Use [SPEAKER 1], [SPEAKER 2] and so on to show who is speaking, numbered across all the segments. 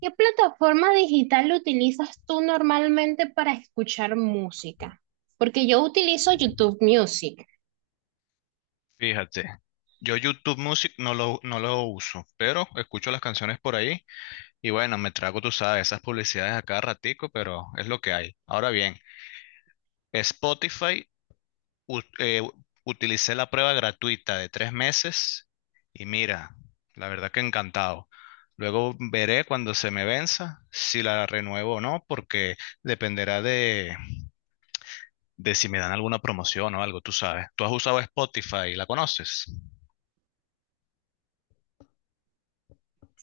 [SPEAKER 1] ¿Qué plataforma digital utilizas tú normalmente para escuchar música? Porque yo utilizo YouTube Music.
[SPEAKER 2] Fíjate, yo YouTube Music no lo uso, pero escucho las canciones por ahí y bueno, me trago, tú sabes, esas publicidades a cada ratico, pero es lo que hay. Ahora bien, Spotify, u- eh, utilicé la prueba gratuita de 3 meses y mira, la verdad que encantado. Luego veré cuando se me venza si la renuevo o no, porque dependerá de si me dan alguna promoción o algo, tú sabes. ¿Tú has usado Spotify? ¿La conoces?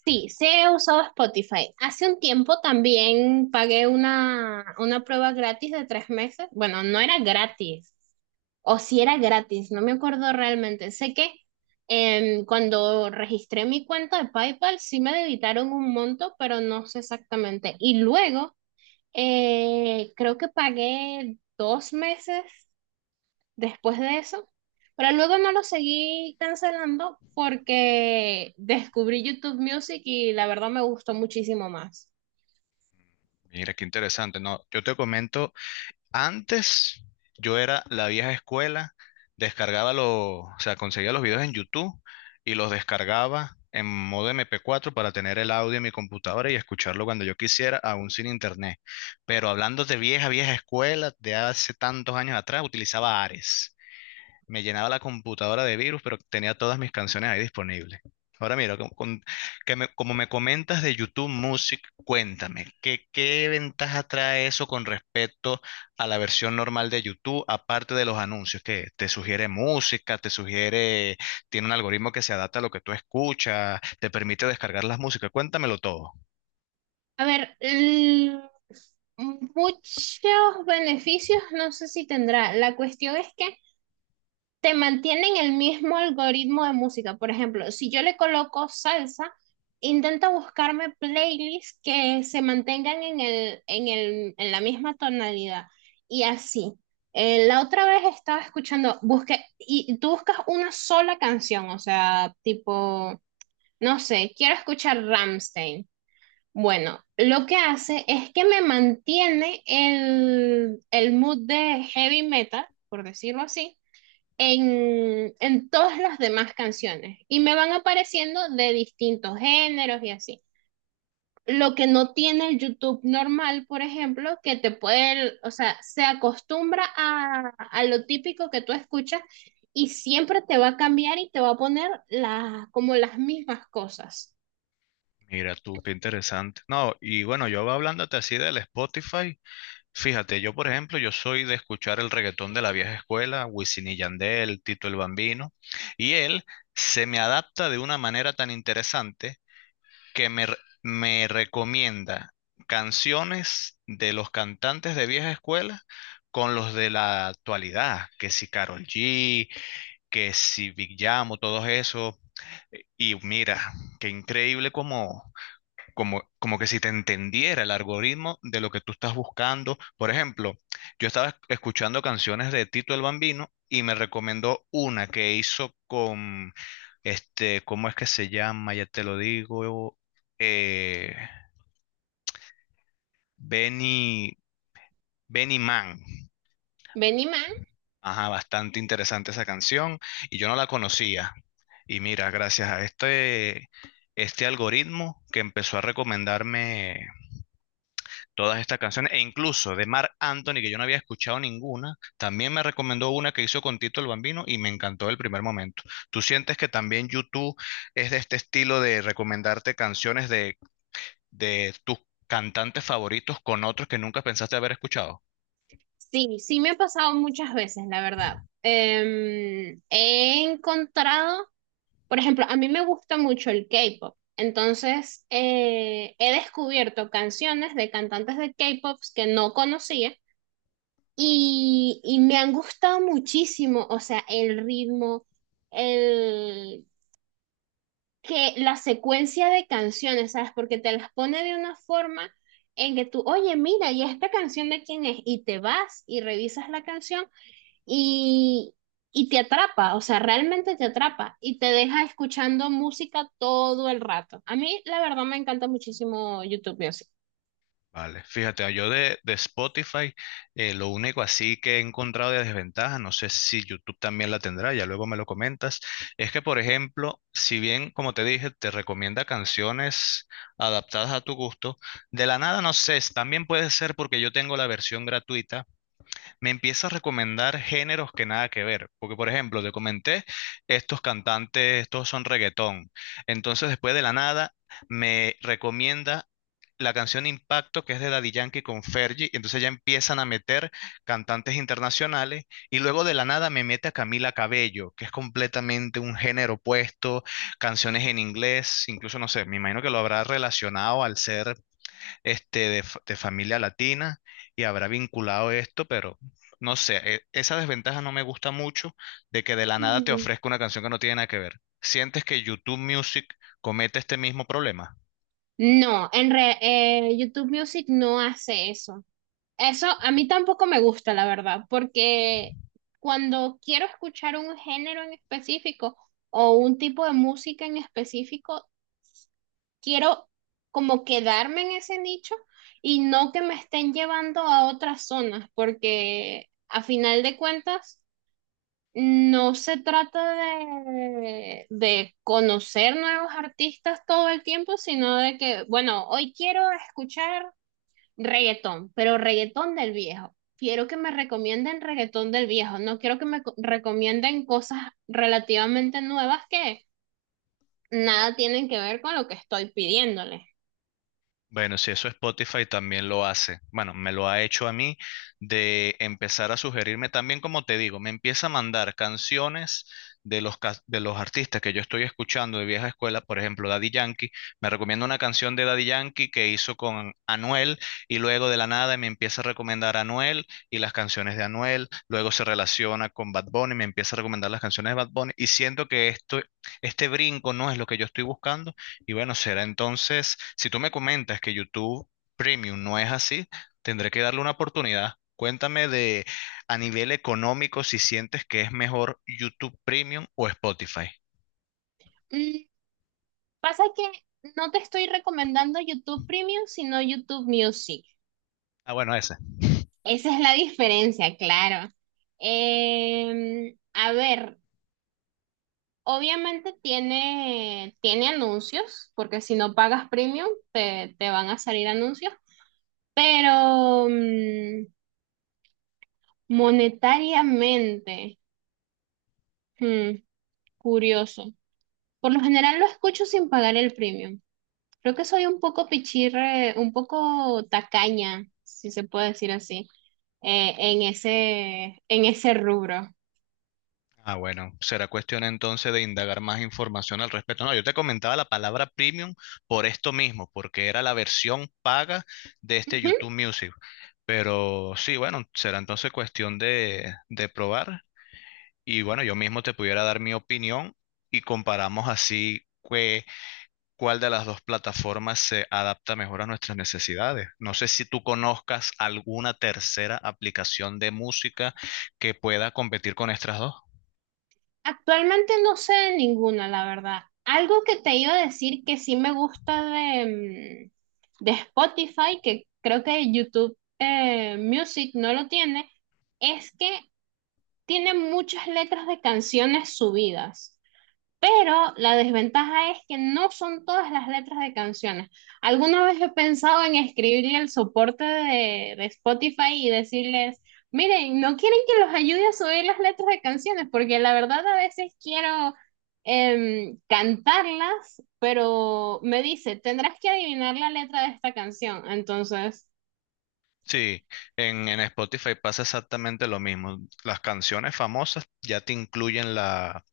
[SPEAKER 1] Sí, sí he usado Spotify. Hace un tiempo también pagué una prueba gratis de tres meses. Bueno, no era gratis, o si era gratis, no me acuerdo realmente. Sé que cuando registré mi cuenta de PayPal sí me debitaron un monto, pero no sé exactamente. Y luego creo que pagué dos meses después de eso, pero luego no lo seguí cancelando porque descubrí YouTube Music y la verdad me gustó muchísimo más.
[SPEAKER 2] Mira, qué interesante. No, yo te comento, antes yo era la vieja escuela, descargaba los, o sea, conseguía los videos en YouTube y los descargaba en modo MP4 para tener el audio en mi computadora y escucharlo cuando yo quisiera, aún sin internet. Pero hablando de vieja, vieja escuela, de hace tantos años atrás, utilizaba Ares, me llenaba la computadora de virus, pero tenía todas mis canciones ahí disponibles. Ahora mira, como me comentas de YouTube Music, cuéntame, ¿qué ventaja trae eso con respecto a la versión normal de YouTube, aparte de los anuncios, que te sugiere música, te sugiere, tiene un algoritmo que se adapta a lo que tú escuchas, te permite descargar las músicas? Cuéntamelo todo.
[SPEAKER 1] A ver, muchos beneficios no sé si tendrá. La cuestión es que te mantienen el mismo algoritmo de música. Por ejemplo, si yo le coloco salsa, intenta buscarme playlists que se mantengan en la misma tonalidad y así. La otra vez estaba escuchando, busqué, y tú buscas una sola canción, o sea, tipo, no sé, quiero escuchar Ramstein. Bueno, lo que hace es que me mantiene el mood de heavy metal, por decirlo así, en todas las demás canciones y me van apareciendo de distintos géneros y así. Lo que no tiene el YouTube normal, por ejemplo, que te puede, o sea, se acostumbra a lo típico que tú escuchas y siempre te va a cambiar y te va a poner las como las mismas cosas.
[SPEAKER 2] Mira tú, qué interesante. No, y bueno, yo hablándote así del Spotify, fíjate, yo por ejemplo, yo soy de escuchar el reggaetón de la vieja escuela, Wisin y Yandel, Tito el Bambino, y él se me adapta de una manera tan interesante que me recomienda canciones de los cantantes de vieja escuela con los de la actualidad, que si Karol G, que si Big Yamo, todos esos. Y mira, qué increíble como como que si te entendiera el algoritmo de lo que tú estás buscando. Por ejemplo, yo estaba escuchando canciones de Tito el Bambino y me recomendó una que hizo con, este, ¿cómo es que se llama? Ya te lo digo, eh, Benny, Benny Man.
[SPEAKER 1] Benimán,
[SPEAKER 2] Ajá, bastante interesante esa canción y yo no la conocía. Y mira, gracias a este algoritmo que empezó a recomendarme todas estas canciones, e incluso de Marc Anthony, que yo no había escuchado ninguna, también me recomendó una que hizo con Tito el Bambino y me encantó el primer momento. ¿Tú sientes que también YouTube es de este estilo de recomendarte canciones de tus cantantes favoritos con otros que nunca pensaste haber escuchado?
[SPEAKER 1] sí, sí me ha pasado muchas veces, la verdad. He encontrado. Por ejemplo, a mí me gusta mucho el K-pop, entonces he descubierto canciones de cantantes de K-pop que no conocía y me han gustado muchísimo, o sea, el ritmo, el, que la secuencia de canciones, ¿sabes? Porque te las pone de una forma en que tú, oye, mira, ¿y esta canción de quién es? Y te vas y revisas la canción y, y te atrapa, o sea, realmente te atrapa y te deja escuchando música todo el rato. A mí, la verdad, me encanta muchísimo YouTube Music.
[SPEAKER 2] Vale, fíjate, yo de Spotify, lo único así que he encontrado de desventaja, no sé si YouTube también la tendrá, ya luego me lo comentas, es que, por ejemplo, si bien, como te dije, te recomienda canciones adaptadas a tu gusto, de la nada, no sé, también puede ser porque yo tengo la versión gratuita, me empieza a recomendar géneros que nada que ver. Porque, por ejemplo, te comenté, estos cantantes, estos son reggaetón. Entonces, después de la nada, me recomienda la canción Impacto, que es de Daddy Yankee con Fergie, y entonces ya empiezan a meter cantantes internacionales, y luego de la nada me mete a Camila Cabello, que es completamente un género opuesto, canciones en inglés, incluso no sé, me imagino que lo habrá relacionado al ser este, de, de familia latina y habrá vinculado esto, pero no sé, esa desventaja no me gusta mucho de que de la nada te
[SPEAKER 1] Mm.
[SPEAKER 2] ofrezca una canción que no tiene nada que ver. ¿Sientes que YouTube Music comete este mismo problema?
[SPEAKER 1] No, YouTube Music no hace eso. Eso a mí tampoco me gusta, la verdad, porque cuando quiero escuchar un género en específico o un tipo de música en específico, quiero como quedarme en ese nicho y no que me estén llevando a otras zonas, porque a final de cuentas no se trata de conocer nuevos artistas todo el tiempo, sino de que, bueno, hoy quiero escuchar reggaetón, pero reggaetón del viejo. Quiero que me recomienden reggaetón del viejo. No quiero que me recomienden cosas relativamente nuevas que nada tienen que ver con lo que estoy pidiéndole.
[SPEAKER 2] Bueno, si eso Spotify también lo hace. Bueno, me lo ha hecho a mí, de empezar a sugerirme también, como te digo, me empieza a mandar canciones de los, de los artistas que yo estoy escuchando de vieja escuela, por ejemplo, Daddy Yankee. Me recomienda una canción de Daddy Yankee que hizo con Anuel y luego de la nada me empieza a recomendar a Anuel y las canciones de Anuel. Luego se relaciona con Bad Bunny, me empieza a recomendar las canciones de Bad Bunny y siento que esto, este brinco no es lo que yo estoy buscando y bueno, será entonces, si tú me comentas que YouTube Premium no es así, tendré que darle una oportunidad. Cuéntame, de a nivel económico, si sientes que es mejor YouTube Premium o Spotify.
[SPEAKER 1] Mm, Pasa que no te estoy recomendando YouTube Premium, sino YouTube Music.
[SPEAKER 2] Ah, bueno, ese.
[SPEAKER 1] Esa es la diferencia, claro. A ver, obviamente tiene anuncios, porque si no pagas Premium, te van a salir anuncios. Pero monetariamente, hmm, curioso. Por lo general lo escucho sin pagar el premium. Creo que soy un poco pichirre, un poco tacaña, si se puede decir así, en ese rubro.
[SPEAKER 2] Ah, bueno, será cuestión entonces de indagar más información al respecto. No, yo te comentaba la palabra Premium por esto mismo, porque era la versión paga de este
[SPEAKER 1] Ujú.
[SPEAKER 2] YouTube Music. Pero sí, bueno, será entonces cuestión de probar. Y bueno, yo mismo te pudiera dar mi opinión y comparamos, cuál de las dos plataformas se adapta mejor a nuestras necesidades. No sé si tú conozcas alguna tercera aplicación de música que pueda competir con estas dos.
[SPEAKER 1] Actualmente no sé de ninguna, la verdad. Algo que te iba a decir que sí me gusta de Spotify, que creo que YouTube Music no lo tiene, es que tiene muchas letras de canciones subidas, pero la desventaja es que no son todas las letras de canciones. Alguna vez he pensado en escribirle el soporte de Spotify y decirles, miren, no quieren que los ayude a subir las letras de canciones, porque la verdad a veces quiero cantarlas, pero me dice, tendrás que adivinar la letra de esta canción. Entonces,
[SPEAKER 2] Sí, en Spotify pasa exactamente lo mismo. Las canciones famosas ya te incluyen la,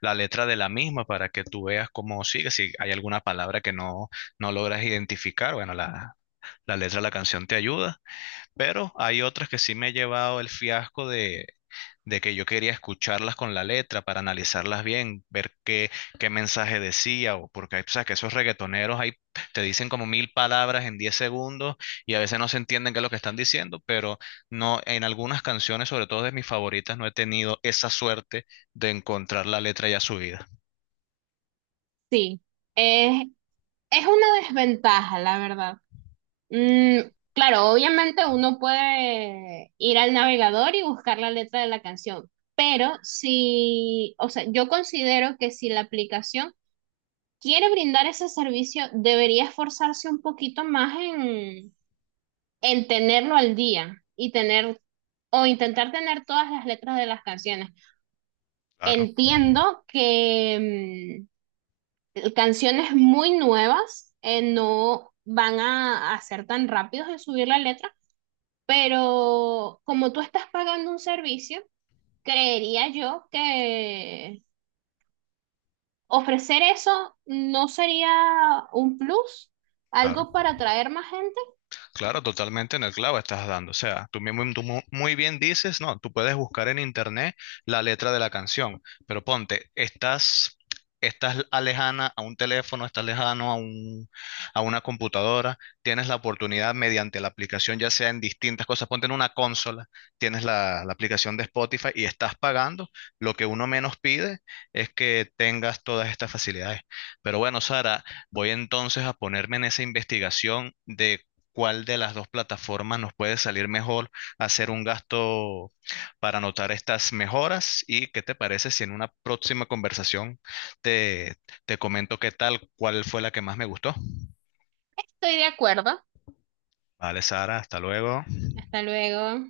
[SPEAKER 2] la letra de la misma para que tú veas cómo sigue. Si hay alguna palabra que no logras identificar, bueno, la letra de la canción te ayuda. Pero hay otras que sí me he llevado el fiasco de que yo quería escucharlas con la letra para analizarlas bien, ver qué mensaje decía, o porque hay, sabes que esos reggaetoneros ahí te dicen como 1.000 palabras en 10 segundos y a veces no se entienden qué es lo que están diciendo, pero no, en algunas canciones, sobre todo de mis favoritas, no he tenido esa suerte de encontrar la letra ya subida.
[SPEAKER 1] sí, es, es una desventaja, la verdad. Mm, claro, obviamente uno puede ir al navegador y buscar la letra de la canción, pero si, o sea, yo considero que si la aplicación quiere brindar ese servicio, debería esforzarse un poquito más en tenerlo al día y tener o intentar tener todas las letras de las canciones.
[SPEAKER 2] Claro.
[SPEAKER 1] Entiendo que canciones muy nuevas no van a ser tan rápidos en subir la letra. Pero como tú estás pagando un servicio, creería yo que ofrecer eso no sería un plus,
[SPEAKER 2] Claro,
[SPEAKER 1] algo para atraer más gente.
[SPEAKER 2] claro, totalmente en el clavo estás dando. O sea, tú mismo, tú muy bien dices, no, tú puedes buscar en internet la letra de la canción, pero ponte, estás, estás alejana a un teléfono, estás lejano a un, a una computadora, tienes la oportunidad mediante la aplicación, ya sea en distintas cosas, ponte en una consola, tienes la aplicación de Spotify y estás pagando. Lo que uno menos pide es que tengas todas estas facilidades. Pero bueno, Sara. Voy entonces a ponerme en esa investigación de cuál de las dos plataformas nos puede salir mejor, hacer un gasto para anotar estas mejoras, y qué te parece si en una próxima conversación te, te comento qué tal, cuál fue la que más me gustó.
[SPEAKER 1] Estoy de acuerdo.
[SPEAKER 2] Vale, Sara, hasta luego.
[SPEAKER 1] Hasta luego.